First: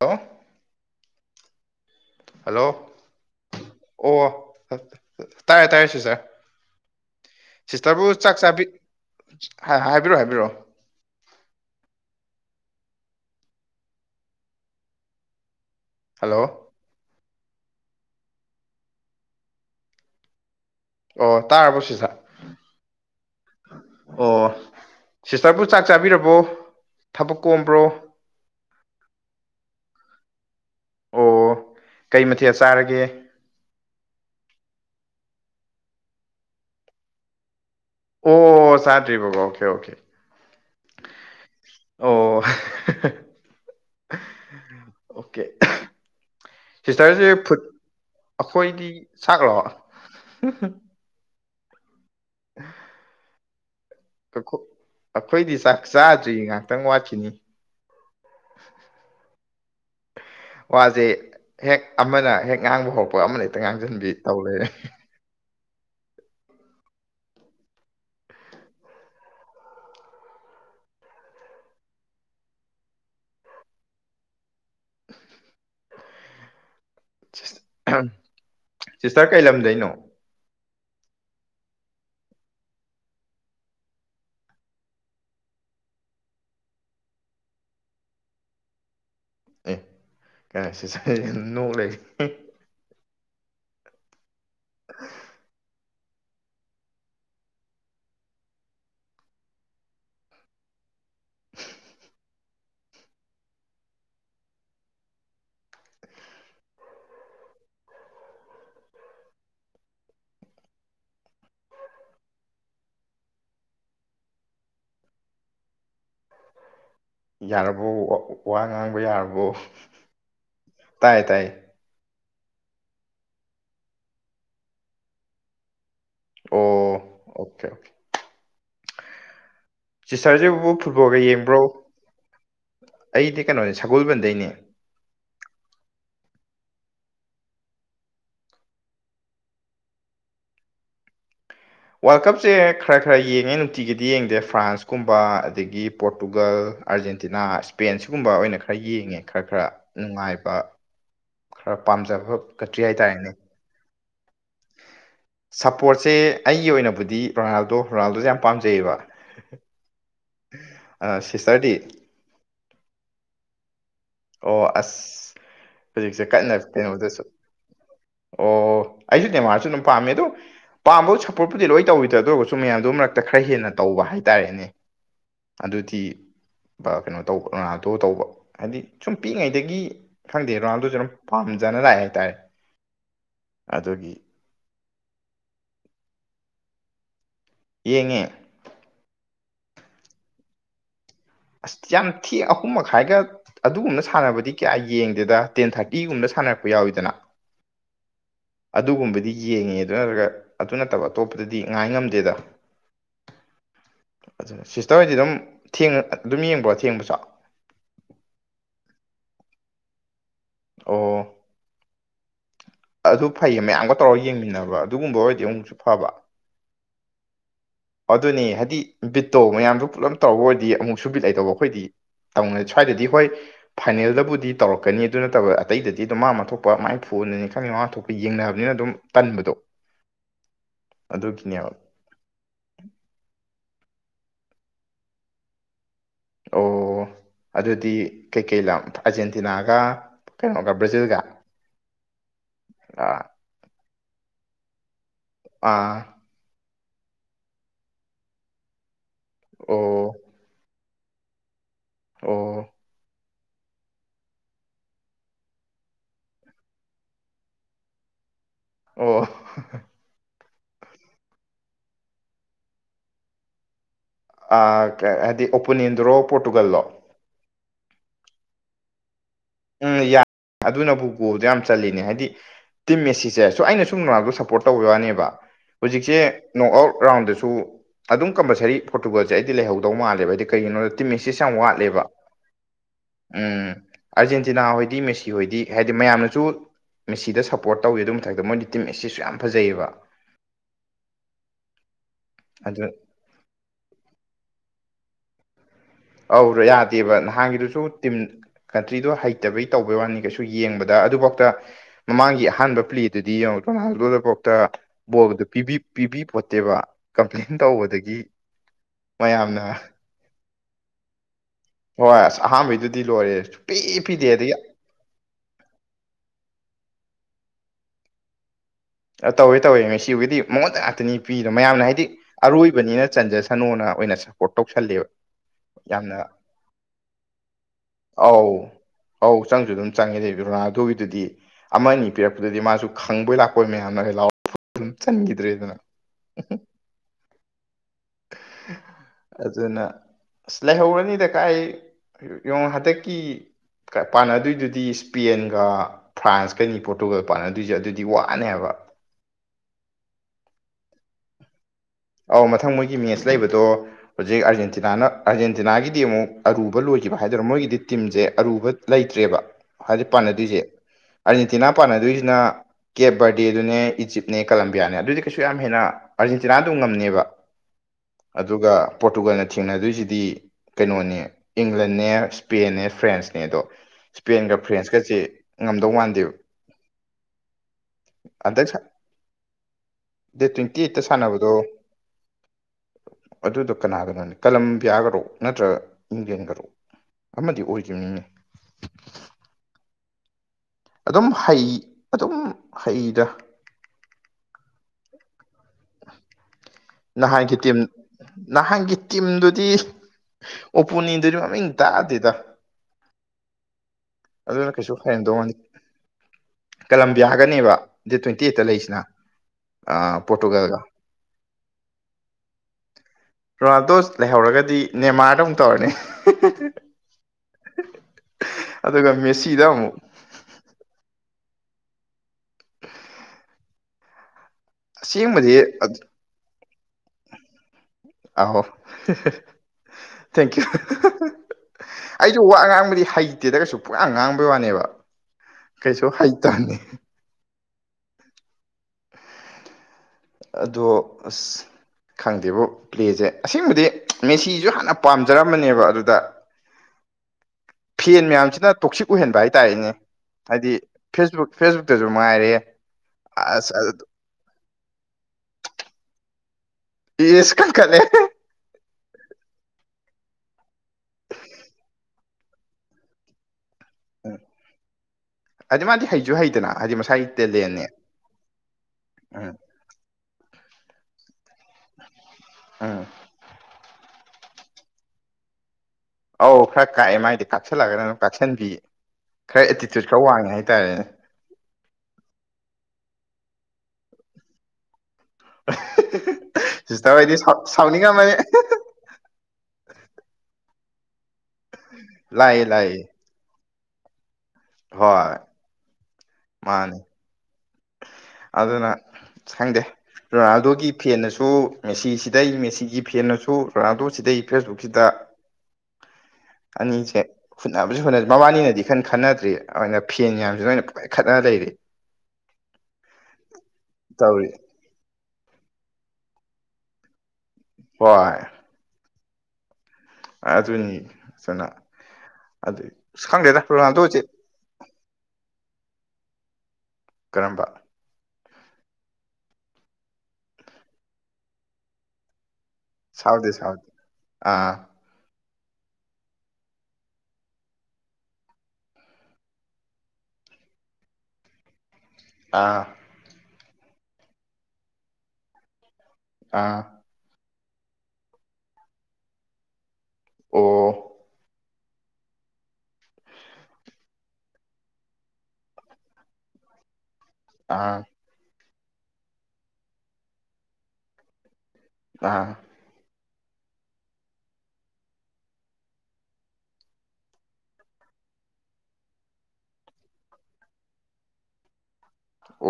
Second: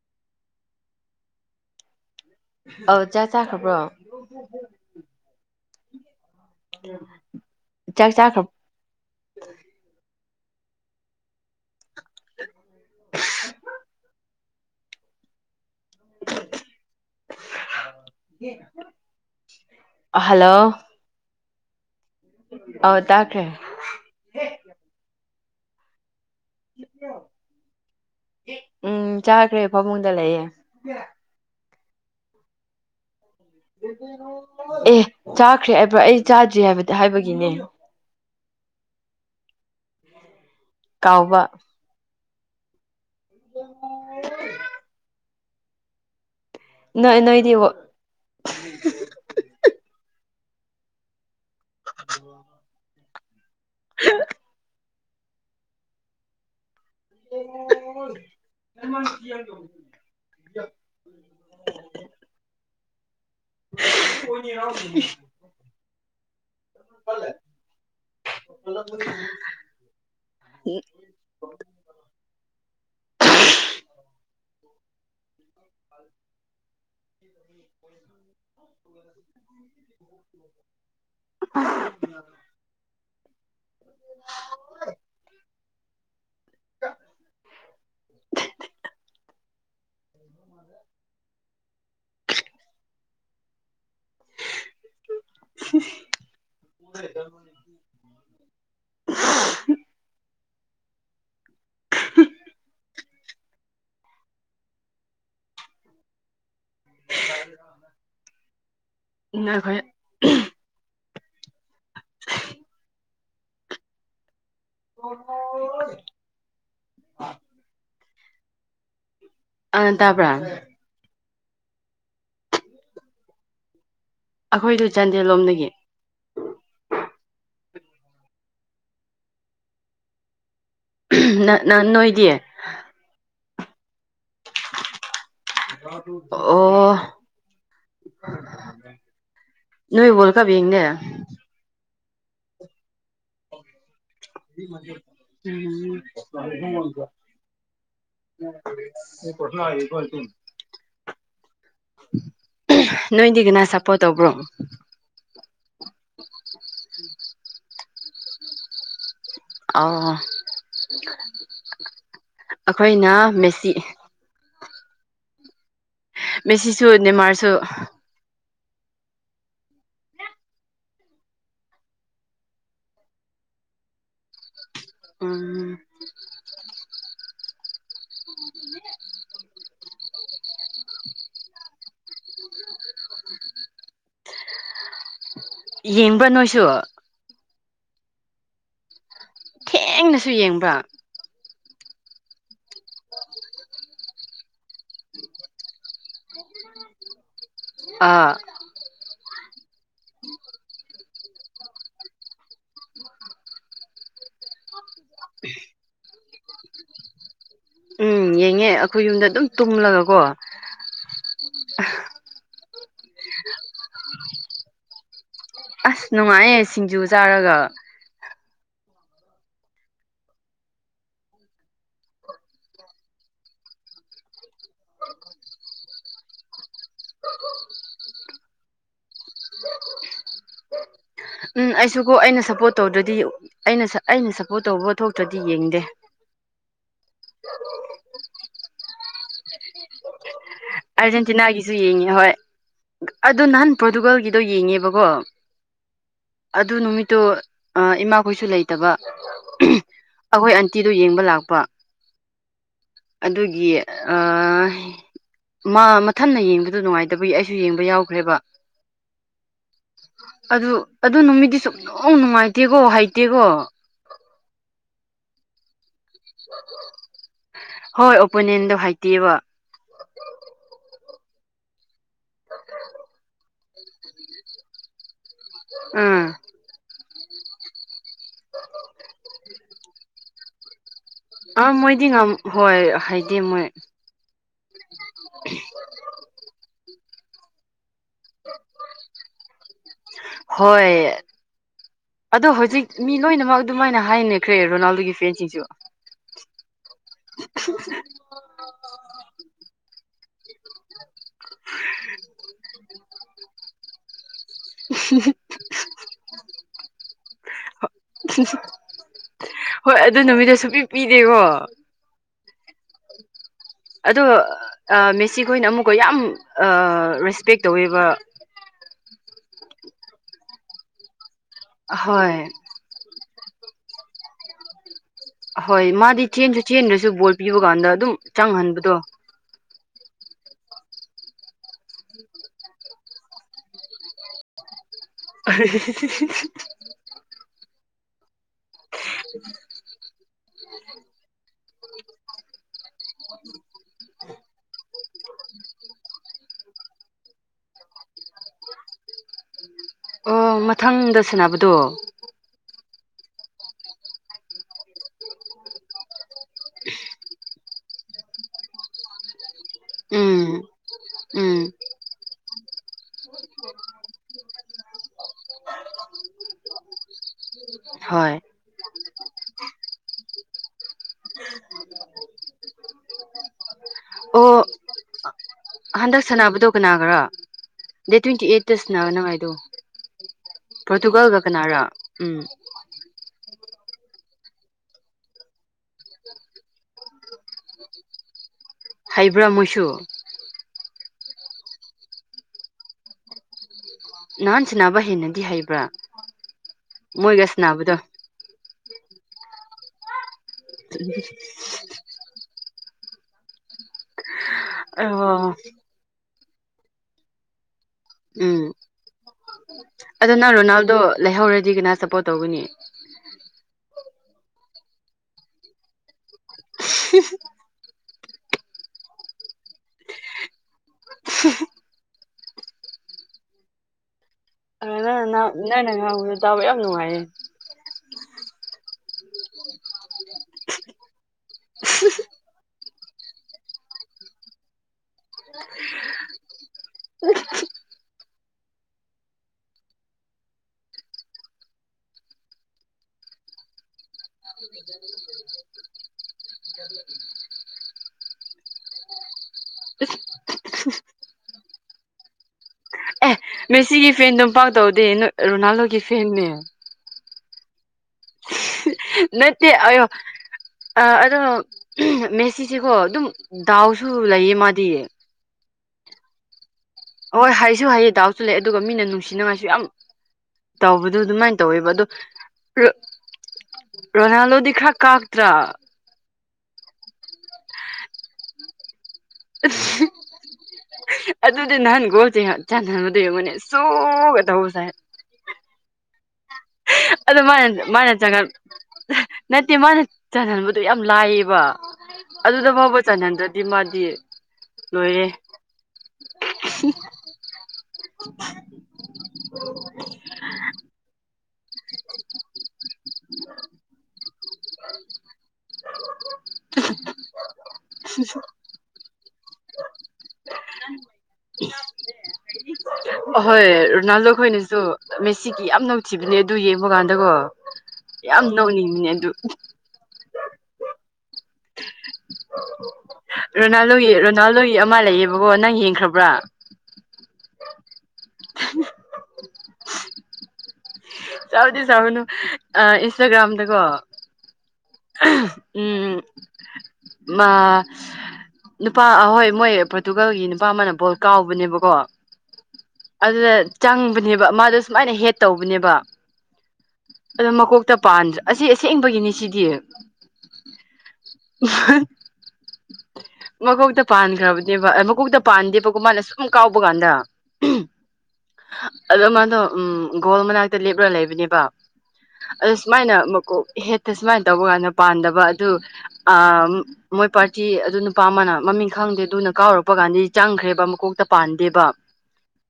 ꯍꯣ ꯍꯜꯂꯣ ꯑꯧ ꯆꯥꯛ ꯆꯥꯈ꯭ꯔꯕ꯭ꯔꯣ ꯑꯣ ꯇꯥꯏꯔꯦ ꯇꯥꯏꯔꯁꯤ ꯁꯥꯔ ꯁꯤꯁꯇꯔꯕꯨ ꯆꯥꯛ ꯆꯥꯕꯤ ꯍꯥꯏꯕꯤꯔꯛꯑꯣ ꯍꯥꯏꯕꯤꯔꯛꯑꯣ ꯍꯜꯂꯣ ꯍꯜꯂꯣ ꯑꯣ ꯇꯥꯔꯕꯣꯁꯤ ꯁꯥ ꯑꯥꯎ ꯇꯥꯈꯦ ꯑꯣ ꯁꯤꯁꯇꯔꯕꯨ ꯆꯥꯛ ꯆꯥꯕꯤꯔꯕꯣ ꯊꯕꯛ ꯀꯣꯝꯕ꯭ꯔꯣ ꯎꯝ ꯆꯥꯈ꯭ꯔꯦ ꯐꯃꯨꯡꯗ ꯂꯩꯌꯦꯦ [unintelligible] ꯑꯣ ꯀꯩ ꯃꯊꯦꯜ ꯆꯥꯔꯒꯦ ꯑꯦ ꯆꯥꯈ꯭ꯔꯦ ꯍꯥꯏꯕ꯭ꯔ ꯑꯩ ꯆꯥꯗ꯭ꯔꯤ ꯍꯥꯏꯕꯗꯤ ꯍꯥꯏꯕꯒꯤꯅꯦ ꯑꯣ ꯁꯥꯇꯔꯤ ꯕ ꯑꯣꯀꯦ ꯑꯣꯀꯦ ꯀꯥꯎꯕ ꯑꯣ ꯑꯣꯀꯦ ꯅꯣꯏ ꯁꯤꯁꯇꯔꯁꯦ ꯅꯣꯏꯗꯤ ꯐꯨꯠ ꯑꯩꯈꯣꯏꯗꯤ ꯁꯥꯛꯂꯣ ꯑꯣ ꯑꯩꯈꯣꯏꯗꯤ ꯆꯥꯛ ꯆꯥꯗ꯭ꯔꯤ ꯉ ꯃ ꯋꯥꯁꯦ ꯍꯦꯛ ꯑꯃꯅ ꯍꯦꯛ ꯉꯥꯡꯕ ꯍꯧꯔ ꯑꯃꯅ ꯍꯦꯛꯇ ꯉꯥꯡꯁꯤꯟꯕꯤ ꯇꯧ ꯂꯩꯔꯦ ꯐꯂꯦ [unintelligible] [unintelligible] ꯐ [unintelligible] ꯁꯤꯁꯇꯔ ꯀꯩ ꯂꯝꯗꯩꯅꯣ [unintelligible] [unintelligible] [unintelligible] ꯀꯁꯤ ꯆ ꯂꯩ [unintelligible] [unintelligible] [unintelligible] ꯏ ꯈ [unintelligible] ꯑꯣ ꯌꯥꯔꯕꯣ ꯋꯥ ꯉꯥꯡꯕ ꯌꯥꯔꯕ ꯑ ꯇꯥꯕ꯭ꯔꯥ ꯇꯥꯏ ꯇꯥꯏ ꯑꯩꯈꯣꯏꯗꯨ ꯆꯥꯟꯗꯦꯜ ꯂꯣꯝꯗꯒꯤ ꯑꯣ ꯑꯣꯀꯦ ꯑꯣ ꯆꯁꯔꯁꯤꯕꯨ ꯐꯨꯠꯕꯣꯜꯒ ꯌꯦꯡꯕ꯭ꯔꯣ ꯅꯣꯏꯗꯤ ꯑꯩꯗꯤ ꯀꯩꯅꯣꯅꯦ ꯁꯒꯣꯜꯕꯟꯗꯩꯅꯦ ꯑꯣ ꯅ ꯋꯥꯔꯜ ꯀꯞ ꯌꯦꯅꯦ ꯋꯥꯔꯜ ꯀꯞꯁꯦ ꯈꯔ ꯈꯔ ꯌꯦꯡꯉꯦ ꯅꯨꯡꯇꯤꯒꯤꯗꯤ ꯌꯦꯡꯗꯦ ꯐ꯭ꯔꯥꯟꯁꯀꯨꯝꯕ ꯑꯗꯒꯤ ꯄꯣꯔꯇꯨꯒꯜ ꯑꯥꯔꯖꯦꯟꯇꯤꯅꯥ ꯁ꯭ꯄꯦꯟ ꯨꯝ ꯈꯔ ꯌꯦꯉꯦ ꯈ ꯈꯔ ꯅꯨꯡꯉꯥꯏꯕ ꯈꯔ ꯄꯥꯝꯖꯕ ꯀꯟꯇ꯭ꯔꯤ ꯍꯥꯏꯇꯥꯔꯦꯅꯦ ꯄ ꯇꯕ꯭ꯔꯣ ꯁꯞꯄꯣꯔꯠꯁꯦ ꯑꯩꯒꯤ ꯑꯣꯏꯅꯕꯨꯗꯤ ꯔꯣꯅꯥꯜꯗꯣ ꯔꯣꯅꯥꯜꯗꯣꯁꯦ ꯌꯥꯝ ꯄꯥꯝꯖꯩꯑꯕ ꯑ ꯑ ꯁꯤꯁꯔꯇꯤ ꯑꯩꯈꯣꯏꯅ ꯃꯦꯁꯤ ꯑꯣ ꯑꯁ ꯍꯧꯖꯤꯛꯁꯦ ꯀꯅ ꯃꯦꯁꯤꯁꯨ ꯀꯩꯅꯣꯗꯁꯨ ꯅꯦꯃꯥꯔꯁꯨ ꯑꯣ ꯑꯩꯁꯨ ꯗꯦꯃꯥꯔꯁꯨ ꯑꯗꯨꯝ ꯄꯥꯝꯃꯦ ꯑꯗꯣ ꯄꯥꯝꯕꯗꯨ ꯁꯞꯄꯣꯔꯠꯄꯨꯗꯤ ꯂꯣꯏ ꯇꯧꯤꯗ꯭ꯔꯥ ꯑꯗꯨ ꯑꯣꯏꯔꯒꯁꯨ ꯃꯌꯥꯝꯗꯨ ꯃꯔꯛꯇ ꯈꯔ ꯍꯦꯟꯅ ꯇꯧꯕ ꯍꯥꯏꯇꯥꯔꯦꯅꯦ ꯎꯝ ꯑꯗꯨꯗꯤ ꯀꯩꯅꯣ ꯇꯧꯕ ꯔꯣꯅꯥꯇꯣ ꯇꯧꯕ ꯍꯥꯏꯗꯤ ꯁꯨꯝ ꯄꯤꯛꯏꯉꯩꯗꯒꯤ ꯈꯪꯗꯦ ꯔꯣꯅꯥꯥꯜꯗꯨꯁꯨ ꯑꯗꯨꯝ ꯄꯥꯝꯖꯅ ꯂꯥꯛꯑꯦ ꯍꯥꯏꯇꯥꯔꯦ ꯑꯒꯤ ꯌꯦꯡꯕ ꯅꯣꯏꯁꯨ ꯌꯦꯡꯉ ꯊꯦꯡꯅꯁꯨ ꯌꯦꯡꯕ ꯑꯁ ꯌꯥꯝ ꯊꯤ ꯑꯍꯨꯝ ꯃꯈꯥꯏꯒ ꯑꯗꯨꯒꯨꯝꯅ ꯁꯥꯟꯅꯕꯗꯤ ꯀꯌꯥ ꯌꯦꯡꯗꯦꯗ ꯇꯦꯟ ꯊꯥꯔꯇꯤꯒꯨꯝꯕ ꯁꯥꯟꯅꯔꯛꯄ ꯌꯥꯎꯋꯤꯗꯅ ꯑꯥ ꯑꯗꯨꯒꯨꯝꯕꯗꯤ ꯌꯦꯡꯉꯦ ꯑꯗꯨ ꯅꯠꯇ꯭ꯔꯒ ꯑꯗꯨ ꯅꯠꯇꯕ ꯑꯇꯣꯞꯄꯗꯗꯤ ꯉꯥꯏ ꯉꯝꯗꯦꯗ ꯑꯗꯨ ꯁꯤꯁꯇꯔ ꯍꯗꯤ ꯑꯗꯨꯝ ꯑꯗꯨꯝ ꯌꯦꯡꯕ꯭ꯔꯣ ꯊꯦꯡꯕꯁꯨ ꯎꯝ ꯌꯦꯡꯉꯦ ꯑꯩꯈꯣꯏ ꯌꯨꯝꯗ ꯑꯗꯨꯝ ꯇꯨꯝꯂꯒꯀꯣ ꯑꯣ ꯑꯗꯨ ꯐꯩꯌꯦ ꯃꯌꯥꯝꯒ ꯇꯧꯔꯒ ꯌꯦꯡꯃꯤꯟꯅꯕ ꯑꯗꯨꯒꯨꯝꯕ ꯑꯣꯏꯔꯗꯤ ꯑꯃꯨꯛ ꯑꯁ ꯅꯨꯡꯉꯥꯏꯌꯦ ꯁꯤꯡꯖꯨ ꯆꯥꯔꯒ ꯑꯗꯨꯅꯦ ꯍꯥꯏꯗꯤ ꯕꯤꯠꯇꯣ ꯃꯌꯥꯝꯗꯣ ꯄꯨꯂꯞ ꯇꯧꯔ ꯑꯣꯏꯔꯗꯤ ꯑꯃꯨꯛ ꯁꯨꯕꯤꯠ ꯂꯩꯗꯧꯕ ꯑꯩꯈꯣꯏꯗꯤ ꯁ꯭ꯋꯥꯏꯗꯗꯤ ꯍꯣꯏ ꯐꯥꯏꯅꯦꯜꯗꯕꯨꯗꯤ ꯇꯧꯔꯛꯀꯅꯤ ꯑꯗꯨ ꯅꯠꯇꯕ ꯑꯇꯩꯗꯗꯤ ꯑꯗꯨꯝ ꯃꯥ ꯑꯃ ꯊꯣꯛꯄ ꯃꯥꯏ ꯐꯨꯔ ꯀꯟꯅꯅꯤ ꯈꯪꯅꯤ ꯃꯃꯥꯡ ꯊꯣꯛꯄ ꯌꯦꯡꯅꯕꯅꯤꯅ ꯑꯗꯨꯝ ꯇꯟꯕꯗꯣ ꯑꯗꯨ ꯎꯝ ꯑꯩꯁꯨꯀꯣ ꯑꯩꯅ ꯁꯞꯄꯣꯔꯠ ꯇꯧꯗ꯭ꯔꯗꯤ ꯑꯩꯅ ꯑꯩꯅ ꯁꯞꯄꯣꯔꯠ ꯇꯧꯕ ꯊꯣꯛꯇ꯭ꯔꯗꯤ ꯌꯦꯡꯗꯦ ꯑꯣ ꯑꯗꯨꯗꯤ ꯀꯩꯀꯩ ꯑꯥꯔꯖꯦꯟꯇꯤꯅꯥꯒ ꯀꯩꯅꯣꯒ ꯕ꯭ꯔꯥꯖꯤꯜꯒ ꯑꯥꯔꯖꯦꯟꯇꯤꯅꯥꯒꯤꯁꯨ ꯌꯦꯡꯉꯦ ꯍꯣꯏ ꯑꯥ ꯑꯗꯨꯗꯣ ꯅꯍꯥꯟ ꯄꯣꯔꯇꯨꯒꯜꯒꯤꯗꯣ ꯌꯦꯡꯉꯦꯕꯀꯣ ꯑꯥ ꯑꯗꯨ ꯅꯨꯃꯤꯠꯇꯨ ꯏꯃꯥꯈꯣꯏꯁꯨ ꯂꯩꯇꯕ ꯑꯣ ꯑꯩꯈꯣꯏ ꯇꯇꯤꯗꯣ ꯌꯦꯡꯕ ꯂꯥꯛꯄ ꯑꯣ ꯑꯗꯨꯒꯤ ꯃꯥ ꯃꯊꯟꯟꯅ ꯌꯦꯡꯕꯗ ꯅꯨꯡꯉꯥꯏꯇꯕꯒꯤ ꯑꯩꯁꯨ ꯌꯦꯡꯕ ꯌꯥꯎꯈ꯭ꯔꯦꯕ ꯑꯣ ꯑꯗꯨ ꯑꯗꯨ ꯅꯨꯃꯤꯠꯇꯗꯤ ꯁꯨꯡꯂꯧ ꯅꯨꯡꯉꯥꯏꯇꯦꯀꯣ ꯍꯩꯇꯦꯀꯣ ꯍꯥꯏꯗꯤ ꯑꯣꯄꯨꯅꯦꯟꯟꯗ꯭ꯔꯣ ꯄꯣꯔꯇꯨꯒꯜꯂꯣ ꯍꯣꯏ ꯑꯣꯄꯣꯅꯦꯟꯗꯣ ꯍꯥꯏꯇꯦꯕ ꯎꯝ ꯌꯥ ꯑꯗꯨꯅꯕꯨ ꯒꯣꯜꯗ ꯌꯥꯝ ꯆꯜꯂꯤꯅꯦ ꯍꯥꯏꯗꯤ ꯇꯤꯝ ꯃꯦꯁꯤꯁꯦ ꯁ ꯑꯩꯅ ꯁꯨꯝ ꯅꯅꯥꯗꯣ ꯁꯞꯄꯣꯔꯠ ꯇꯧꯖ ꯌꯥꯅꯦꯕ ꯎꯝ ꯍꯧꯖꯤꯛꯁꯦ ꯅꯣꯛ ꯑꯥꯎꯠ ꯔꯥꯎꯟꯗꯁꯨ ꯑꯗꯨꯝ ꯀꯝꯄꯜꯁꯔꯤ ꯐꯣꯇꯨꯒꯣꯜꯁꯦ ꯑꯩꯗꯤ ꯂꯩꯍꯧꯗꯦ ꯇꯧꯗꯧ ꯃꯥꯜꯂꯦꯕ ꯍꯥꯏꯗꯤ ꯀꯩꯒꯤꯅꯣꯗ ꯇꯤꯃꯦꯁꯤꯁꯨ ꯌꯥꯝ ꯑꯥ ꯋꯥꯠꯂꯦꯕ ꯃꯣꯏꯗꯤ ꯉꯝ ꯍꯣꯏ ꯍꯥꯏꯗꯤ ꯃꯣꯏ ꯎꯝ ꯑꯥꯔꯖꯦꯟꯇꯤꯅꯥ ꯍꯣꯏꯗꯤ ꯃꯦꯁꯤ ꯍꯣꯏꯗꯤ ꯍꯥꯏꯗꯤ ꯃꯌꯥꯝꯅꯁꯨ ꯃꯦꯁꯤꯗ ꯁꯞꯄꯣꯔꯠ ꯇꯧꯋꯤ ꯑꯗꯨ ꯃꯊꯛꯇ ꯃꯣꯏꯗꯤ ꯇꯤꯝ ꯑꯁꯤꯁꯨ ꯌꯥꯝ ꯐꯖꯩꯑꯕ ꯍꯣꯏ ꯑꯗꯣ ꯑꯗꯨ ꯍꯧꯖꯤꯛ ꯃꯤ ꯂꯣꯏꯅꯃꯛ ꯑꯗꯨꯃꯥꯏꯅ ꯍꯥꯏꯅꯈ꯭ꯔꯦ ꯔꯣꯅꯥꯜꯗꯨꯣꯒꯤ ꯐꯦꯟꯁꯤꯡꯁꯨ ꯑꯗ ꯌꯥꯗꯦꯕ ꯅꯍꯥꯟꯒꯤꯗꯨꯁꯨ ꯇꯤꯝ ꯀꯟꯇ꯭ꯔꯤꯗꯣ ꯍꯩꯇꯕꯩ ꯇꯧꯕꯩ ꯋꯥꯅꯤ ꯀꯩꯁꯨ ꯌꯦꯡꯕꯗ ꯑꯗꯨꯐꯥꯎꯗ ꯃꯃꯥꯡꯒꯤ ꯑꯍꯥꯟꯕ ꯄ꯭ꯂꯦꯗꯨꯗꯤ ꯌꯦꯡꯉ ꯔꯣꯅꯥꯜꯗꯣꯗꯥꯎ ꯕꯣꯏꯕꯗ ꯄꯤꯕꯤ ꯄꯣꯠꯇꯦꯕ ꯀꯝꯄ꯭ꯂꯦꯟ ꯇꯧꯕꯗ ꯍꯣꯏ ꯑꯗꯨ ꯅꯨꯃꯤꯠꯇ ꯁꯨꯄꯤ ꯄꯤꯗꯦꯀꯣ ꯍꯣꯏ ꯑꯁ ꯑꯍꯥꯝꯕꯩꯗꯨꯗꯤ ꯂꯣꯏꯔꯦ ꯑꯗꯣ ꯄꯤꯗꯦ ꯑꯗꯒꯤ ꯃꯦꯁꯤꯈꯣꯏꯅ ꯑꯃꯨꯛꯀ ꯌꯥꯝ ꯔꯦꯁꯄꯦꯛ ꯇꯧꯕꯤꯕ ꯇꯧꯋꯦ ꯇꯧꯋꯦ ꯉꯁꯤꯒꯤꯗꯤ ꯃꯉꯨ ꯉꯥꯛꯇꯅꯤ ꯄꯤꯗꯣ ꯃꯌꯥꯝꯅ ꯍꯥꯏꯗꯤ ꯍꯣꯏ ꯑꯔꯣꯏꯕꯅꯤꯅ ꯆꯟꯖꯁꯦ ꯁꯅꯣꯅ ꯑꯣꯏꯅ ꯁꯞꯄꯣꯔꯠ ꯇꯧꯁꯜꯜꯂꯤꯦꯕ ꯑꯣꯏ ꯃꯥꯗꯤ ꯆꯦꯟꯁꯨ ꯆꯦꯟꯗ꯭ꯔꯁꯨ ꯕꯣꯜ ꯄꯤꯕ ꯀꯥꯟꯗ ꯑꯗꯨꯝ ꯑꯧ ꯆꯪꯍꯟꯕꯗꯣ ꯑꯧ ꯆꯪꯁꯨ ꯑꯗꯨꯝ ꯆꯪꯉꯦ ꯔꯣꯅꯥꯜꯗꯣꯒꯤꯗꯨꯗꯤ ꯑꯃ ꯑꯅꯤ ꯄꯤꯔꯛꯄꯗꯗꯤ ꯃꯥꯁꯨ ꯈꯪꯕꯩ ꯂꯥꯛꯄ ꯑꯩꯈꯣꯏ ꯃꯌꯥꯝꯅ ꯍ ꯂꯥꯎ ꯑꯗꯨꯝ ꯆꯟꯈꯤꯗ꯭ꯔꯦꯗꯅ ꯑꯗꯨꯖꯅ ꯑꯁ ꯂꯩꯍꯧꯔꯅꯤꯗ ꯀꯥꯏ ꯌꯦꯉ ꯍꯟꯗꯛꯀꯤ ꯄꯥꯟꯅꯗꯣꯏꯗꯨꯗꯤ ꯏꯁꯄꯦꯟꯒ ꯐ꯭ꯔꯥꯟꯁꯀꯅꯤ ꯄꯣꯔꯇꯨꯒꯜꯒ ꯄꯥꯟꯅꯗꯣꯏꯁꯦ ꯑꯗꯨꯗꯤ ꯋꯥ ꯑꯅꯕ ꯑꯣ ꯃꯊꯪꯗ ꯁꯥꯟꯅꯕꯗꯣ ꯑꯧ ꯃꯊꯪ ꯃꯣꯏꯒꯤ ꯃꯦꯠꯆ ꯂꯩꯕꯗꯣ ꯍꯧꯖꯤꯛ ꯑꯥꯔꯖꯦꯟꯇꯤꯅꯥꯅ ꯑꯥꯔꯖꯦꯟꯇꯤꯅꯥꯒꯤꯗꯤ ꯑꯃꯨꯛ ꯑꯔꯨꯕ ꯂꯣꯏꯔꯦ ꯈꯤꯕ ꯍꯥꯏꯗꯔꯣ ꯃꯣꯏꯒꯤꯗꯤ ꯇꯤꯝꯁꯦ ꯑꯔꯨꯕ ꯂꯩꯇ꯭ꯔꯦꯕ ꯍꯥꯏꯗꯤ ꯎꯝ ꯄꯥꯟꯅꯗꯣꯏꯁꯦ ꯑꯅꯤ ꯎꯝ ꯇꯤꯅꯥ ꯄꯥꯟꯅꯗꯣꯏꯁꯤꯅ ꯀꯦ ꯕꯔꯗꯦꯗꯨꯅꯦ ꯏꯖꯤꯞꯅꯦ ꯀꯂꯝꯕꯤꯌꯥꯅꯦ ꯑꯗꯨꯗꯤ ꯀꯩꯁꯨ ꯌꯥꯝ ꯍꯦꯟꯅ ꯑꯔꯖꯦꯟꯇꯤꯅꯥ ꯑꯗꯨ ꯉꯝꯅꯦꯕ ꯍꯣꯏ ꯑꯗꯨꯒ ꯄꯣꯔꯇꯨꯒꯜꯅ ꯊꯦꯡꯅꯗꯣꯏꯁꯤꯗꯤ ꯀꯩꯅꯣꯅꯦ ꯏꯪꯂꯟꯅꯦ ꯏꯁꯄꯦꯟꯅꯦ ꯐ꯭ꯔꯦꯟꯁꯅꯦ ꯑꯗꯣ ꯑꯣ ꯏꯁꯄꯦꯟꯒ ꯐ꯭ꯔꯦꯟꯁꯀꯁꯦ ꯉꯝꯗꯧ ꯍꯟꯗꯛ ꯃꯥꯟꯗꯦꯕ ꯁꯥꯟꯅꯕꯗꯣ ꯀꯅꯥꯒꯔꯥ ꯗꯦꯠ ꯇ꯭ꯋꯦꯟꯇꯤ ꯑꯩꯠꯇ ꯁꯥꯟꯟꯅꯅꯉꯥꯏꯗꯣ ꯗꯦ ꯇ꯭ꯋꯦꯟꯇ ꯑꯩꯠꯇ ꯁꯥꯟꯅꯕꯗꯣ ꯀꯅꯥꯔ ꯎꯝ ꯑꯗꯨꯗꯣ ꯀꯅꯥꯒꯅꯣꯅꯤ ꯀꯂꯝ ꯕꯤꯌꯥꯒꯔꯣ ꯅꯠꯇ꯭ꯔꯒ ꯃꯤꯤꯡꯖꯦꯟꯒꯔꯣ ꯑꯃꯗꯤ ꯑꯣꯏꯗ꯭ꯔꯤꯕꯅꯤꯅꯦ ꯍꯩꯕ꯭ꯔꯥ ꯃꯣꯏꯁꯨ ꯑꯗꯨꯝ ꯍꯩ ꯑꯗꯨꯝ ꯍꯩꯗ ꯅꯍꯥꯟ ꯁꯤꯅꯕ ꯍꯦꯟꯅꯗꯤ ꯍꯥꯏꯕ꯭ꯔꯥ ꯅꯍꯥꯟꯒꯤ ꯇꯤꯝ ꯅꯍꯥꯟꯒꯤ ꯇꯤꯝꯗꯨꯗꯤ ꯑꯣꯄꯨꯅꯤꯗꯔꯤ ꯃꯃꯤ ꯇꯗꯦꯗ ꯑꯗꯨꯅ ꯀꯩꯁꯨ ꯐꯍꯟꯗꯧ ꯃꯥ ꯀꯂꯝꯕꯤꯌꯥ ꯍꯥꯏꯒꯅꯦꯕ ꯗꯦꯠ ꯇ꯭ꯋꯦꯟꯇꯤ ꯑꯩꯠꯇ ꯎꯝ ꯂꯩꯁꯤꯅ ꯑꯗꯣ ꯅꯪ ꯄꯣꯔꯇꯨꯒꯜꯒ ꯔꯣꯅꯥꯜꯗꯣ ꯂꯩꯍꯧꯔꯗꯤ ꯀꯅꯥ ꯁꯞꯄꯣꯔꯠ ꯇꯧꯒꯅꯤ ꯗꯣꯁ ꯂꯩꯍꯧꯔꯒꯗꯤ ꯅꯦꯃꯥꯔꯗ ꯑꯃꯨꯛ ꯇꯧꯔꯅꯤ ꯑꯗꯨꯒ ꯃꯦꯁꯤꯗ ꯑꯃꯨꯛ [unintelligible] ꯪ ꯅ ꯅꯪ ꯅ ꯉꯕꯗꯦ ꯇꯥꯕ ꯌꯥꯝ ꯅꯨꯡꯉꯥꯏꯌꯦ ꯑꯣ ꯊꯦꯡꯀ꯭ꯌꯨ ꯑꯩꯁꯨ ꯋꯥ ꯑꯉꯥꯡꯕꯗꯤ ꯍꯩꯇꯦꯗ ꯀꯩꯁꯨ ꯄꯨꯛ ꯌꯥꯝ ꯉꯥꯡꯕꯩ ꯋꯥꯅꯦꯕ ꯀꯩꯁꯨ ꯍꯩꯇꯅꯤ ꯑꯗꯣ ꯑꯁ ꯈꯪꯗꯦꯕꯨ ꯄ꯭ꯂꯦꯖꯦ ꯑꯁꯤꯁꯦꯡꯕꯗꯤ ꯃꯦꯁꯤꯁꯨ ꯍꯥꯟꯅ ꯄꯥꯝꯖꯔꯝꯕꯅꯦꯕ ꯑꯗꯨꯗ [unintelligible] ꯐꯦꯟ ꯃꯌꯥꯝꯁꯤꯅ ꯇꯣꯛꯁꯤꯛ ꯑꯣꯏꯍꯟꯕ ꯍꯥꯏꯇꯥꯔꯦ ꯏꯅꯦ ꯍꯥꯏꯗꯤ ꯐꯦꯁꯕꯨꯛ ꯐꯦꯁꯕꯨꯛꯇꯁꯨ ꯃꯉꯥꯏꯔꯦ ꯑꯦ ꯑꯁ ꯃꯦꯁꯤꯒꯤ ꯐꯦꯟꯗꯣꯝꯄꯥꯛꯥꯛ ꯇꯧꯗꯦ ꯔꯣꯅꯥꯜꯗꯣꯒꯤ ꯐꯦꯟꯅꯦ ꯁ ꯀꯟ ꯀꯅꯦꯦ ꯅꯠꯇ ꯑꯣ ꯑꯗꯣ ꯃꯦꯁꯤꯁꯤꯀꯣ ꯑꯗꯨꯝ ꯗꯥꯎꯁꯨ ꯂꯩꯌꯦ ꯃꯥꯗꯤ ꯍꯥꯏꯗꯤ ꯃꯥꯗꯤ ꯍꯩꯁꯨ ꯍꯩꯗꯅ ꯍꯥꯏꯗꯤ ꯃꯁꯥꯒꯤ ꯍꯣꯏ ꯇꯦꯂꯦꯟꯅꯦ ꯍꯩꯁꯨ ꯍꯩꯌꯦ ꯇꯥꯎꯁꯨ ꯂꯩꯦ ꯑꯗꯨꯒ ꯃꯤꯅ ꯎꯝ ꯅꯨꯡꯁꯤꯅꯉꯥꯏꯁꯨ ꯌꯥꯝ ꯇꯧꯕꯗꯨ ꯑꯗꯨꯃꯥꯏꯅ ꯇꯧꯋꯦꯕ ꯑꯗ ꯎꯝ ꯔꯣꯅꯥꯜꯗꯣꯗꯤ ꯈꯔ ꯀꯥꯇ꯭ꯔꯥ ꯑꯧ ꯈꯔ ꯀꯥꯛꯑꯦ ꯃꯥꯏꯗꯤ ꯀꯥꯁꯤꯜꯂꯒꯅ ꯑꯗꯨꯝ ꯀꯥꯞꯁꯤꯟꯕꯤꯌꯦ ꯈꯔ ꯑꯦꯇꯤꯇ꯭ꯌꯨꯠ ꯈꯔ ꯋꯥꯡꯉꯦ ꯍꯥꯏꯇꯥꯔꯦꯅꯦ ꯅꯪꯒꯣꯗꯦ ꯆ ꯃꯗꯣꯏ ꯃꯅꯦ ꯁꯣꯒ ꯇ ꯍꯣ ꯁꯥꯥꯏꯦ ꯑ ꯑꯗꯨꯗ ꯃꯥꯅ ꯃꯥꯅꯦ ꯆꯉ ꯅꯠꯇꯦ ꯃꯥꯅꯦ ꯆꯉ ꯑꯗꯨ ꯌꯥꯝ ꯂꯥꯏꯌꯦꯕ ꯂꯥꯛꯑꯦ ꯑꯗꯨꯗ ꯂꯥꯛꯑꯦ ꯐꯥꯎꯕ ꯆꯟꯍꯟꯗ꯭ꯔꯗꯤ ꯃꯥꯗꯤ ꯂꯣꯏꯔꯦ ꯍꯣꯏ ꯃꯥꯅꯦ ꯑꯗꯨꯅ ꯁꯪꯗꯦ ꯔꯣꯅꯥꯜꯗꯣꯒꯤ ꯐꯦꯟꯅꯁꯨ ꯑꯗꯨ ꯃꯦꯁꯤꯁꯤꯗꯩ ꯃꯦꯁꯤꯒꯤ ꯐꯦꯟꯅꯁꯨ ꯔꯣꯅꯥꯜꯗꯣ ꯁꯤꯗꯩ ꯐꯦꯁꯕꯨꯛꯁꯤꯗ ꯑꯅꯤꯁꯦ ꯈꯨꯠꯅꯕꯁꯨ ꯍꯣꯠꯅ ꯃꯕꯥꯅꯤꯅꯗꯤ ꯈꯟ ꯈꯟꯅꯗꯦ ꯑꯗꯨꯅ ꯐꯦꯟ ꯌꯥꯝꯌꯥꯝꯁꯨ ꯅꯣꯏꯅ ꯄꯥꯏꯈꯠꯅ ꯂꯩꯔꯤ ꯑꯍꯣꯏ ꯔꯣꯅꯥꯜꯗꯣ ꯈꯣꯏꯅꯁꯨ ꯃꯦꯁꯤꯒꯤ ꯌꯥꯝ ꯅꯧꯊꯤꯕꯅꯦ ꯑꯗꯨ ꯌꯦꯡꯕ ꯀꯥꯟꯗꯀꯣ ꯌꯥꯝ ꯅꯧꯅꯤꯡꯕꯅꯦ ꯑꯗꯨ ꯑꯁꯨꯅꯤ ꯁꯟꯅ ꯑꯗꯨꯗ ꯔꯣꯅꯥꯜꯗꯣꯒꯤ ꯔꯣꯅꯥꯜꯗꯣꯒꯤ ꯑꯃ ꯂꯩꯌꯦꯕꯀꯣ ꯅꯪ ꯌꯦꯡꯈ꯭ꯔꯕ꯭ꯔꯥ ꯀꯔꯝꯕ ꯆꯥꯎꯗꯤ ꯆꯥꯎꯅꯨ ꯑ ꯁꯥꯎꯗꯦ ꯏꯟꯁꯇꯥꯒ꯭ꯔꯥꯝꯗꯀꯣ ꯁꯥꯎꯗꯦ ꯑꯥ ꯎꯝ ꯃꯥ ꯅꯨꯄꯥꯍꯣꯏ ꯃꯣꯏ ꯄꯣꯔꯇꯨꯒꯥꯜꯒꯤ ꯅꯨꯄꯥ ꯑꯃꯅ ꯕꯣꯜ ꯀꯥꯎꯕꯅꯦꯕꯀꯣ ꯑꯥ ꯑꯗꯨꯗ ꯆꯪꯕꯅꯦꯕ ꯃꯥꯗꯣ ꯁꯨꯃꯥꯏꯅ ꯍꯦꯠ ꯇꯧꯕꯅꯦꯕ ꯑꯥ ꯑꯗꯣ ꯃꯀꯣꯛꯇ ꯄꯗ꯭ꯔ ꯑꯁꯤ ꯑꯁꯦꯡꯕꯒꯤꯅꯤ ꯁꯤꯗꯤ ꯑꯣ ꯍ ꯃꯀꯣꯛꯇ ꯄꯥꯟꯈ꯭ꯔꯕꯅꯦꯕ ꯃꯀꯣꯛꯇ ꯄꯥꯟꯗꯦꯕꯀꯣ ꯃꯥꯅ ꯁꯨꯝ ꯀꯥꯎꯕ ꯀꯥꯟꯗ ꯑꯥ ꯑꯗꯣ ꯃꯥꯗꯣ ꯎ ꯒꯣꯜ ꯃꯅꯥꯛꯇ ꯂꯦꯞꯂ ꯂꯩꯕꯅꯦꯕ ꯑꯥ ꯑꯗ ꯁꯨꯃꯥꯏꯅ ꯣ ꯍꯦꯛꯇꯁ ꯃꯥ ꯇꯧꯕ ꯀꯥꯟꯗ ꯄꯥꯟꯗꯕ ꯑꯗꯨ ꯃꯣꯏ ꯄꯥꯔꯇꯤ ꯑꯗꯨ ꯅꯨꯄꯥ ꯑꯃꯅ ꯃꯃꯤꯡ ꯈꯪꯗꯦ ꯑꯗꯨ ꯀꯥꯎꯔꯛꯄ ꯀꯥꯟꯗꯤ ꯆꯪꯈ꯭ꯔꯦꯕ ꯃꯀꯣꯛꯇ ꯄꯥꯟꯗꯦꯕ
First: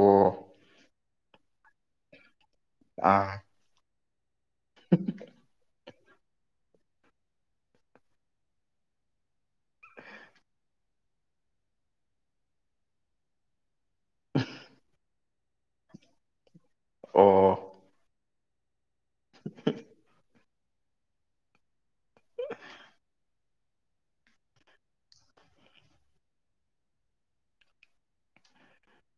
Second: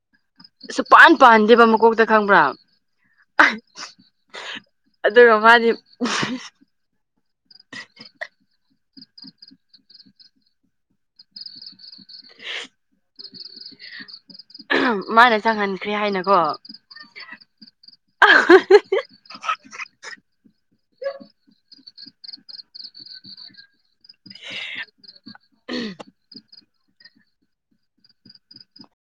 ꯑꯣ ꯁꯨꯄꯥꯟ ꯄꯥꯟꯗꯦꯕ ꯃꯀꯣꯛꯇ ꯈꯪꯕ꯭ꯔꯥ ꯑꯥ ꯑꯗꯨꯒ ꯃꯥꯗꯤ ꯃꯥꯅ ꯆꯪꯍꯟꯈ꯭ꯔꯦ ꯍꯥꯏꯅꯀꯣ ꯑꯣ ꯑ [unintelligible] [unintelligible] [unintelligible]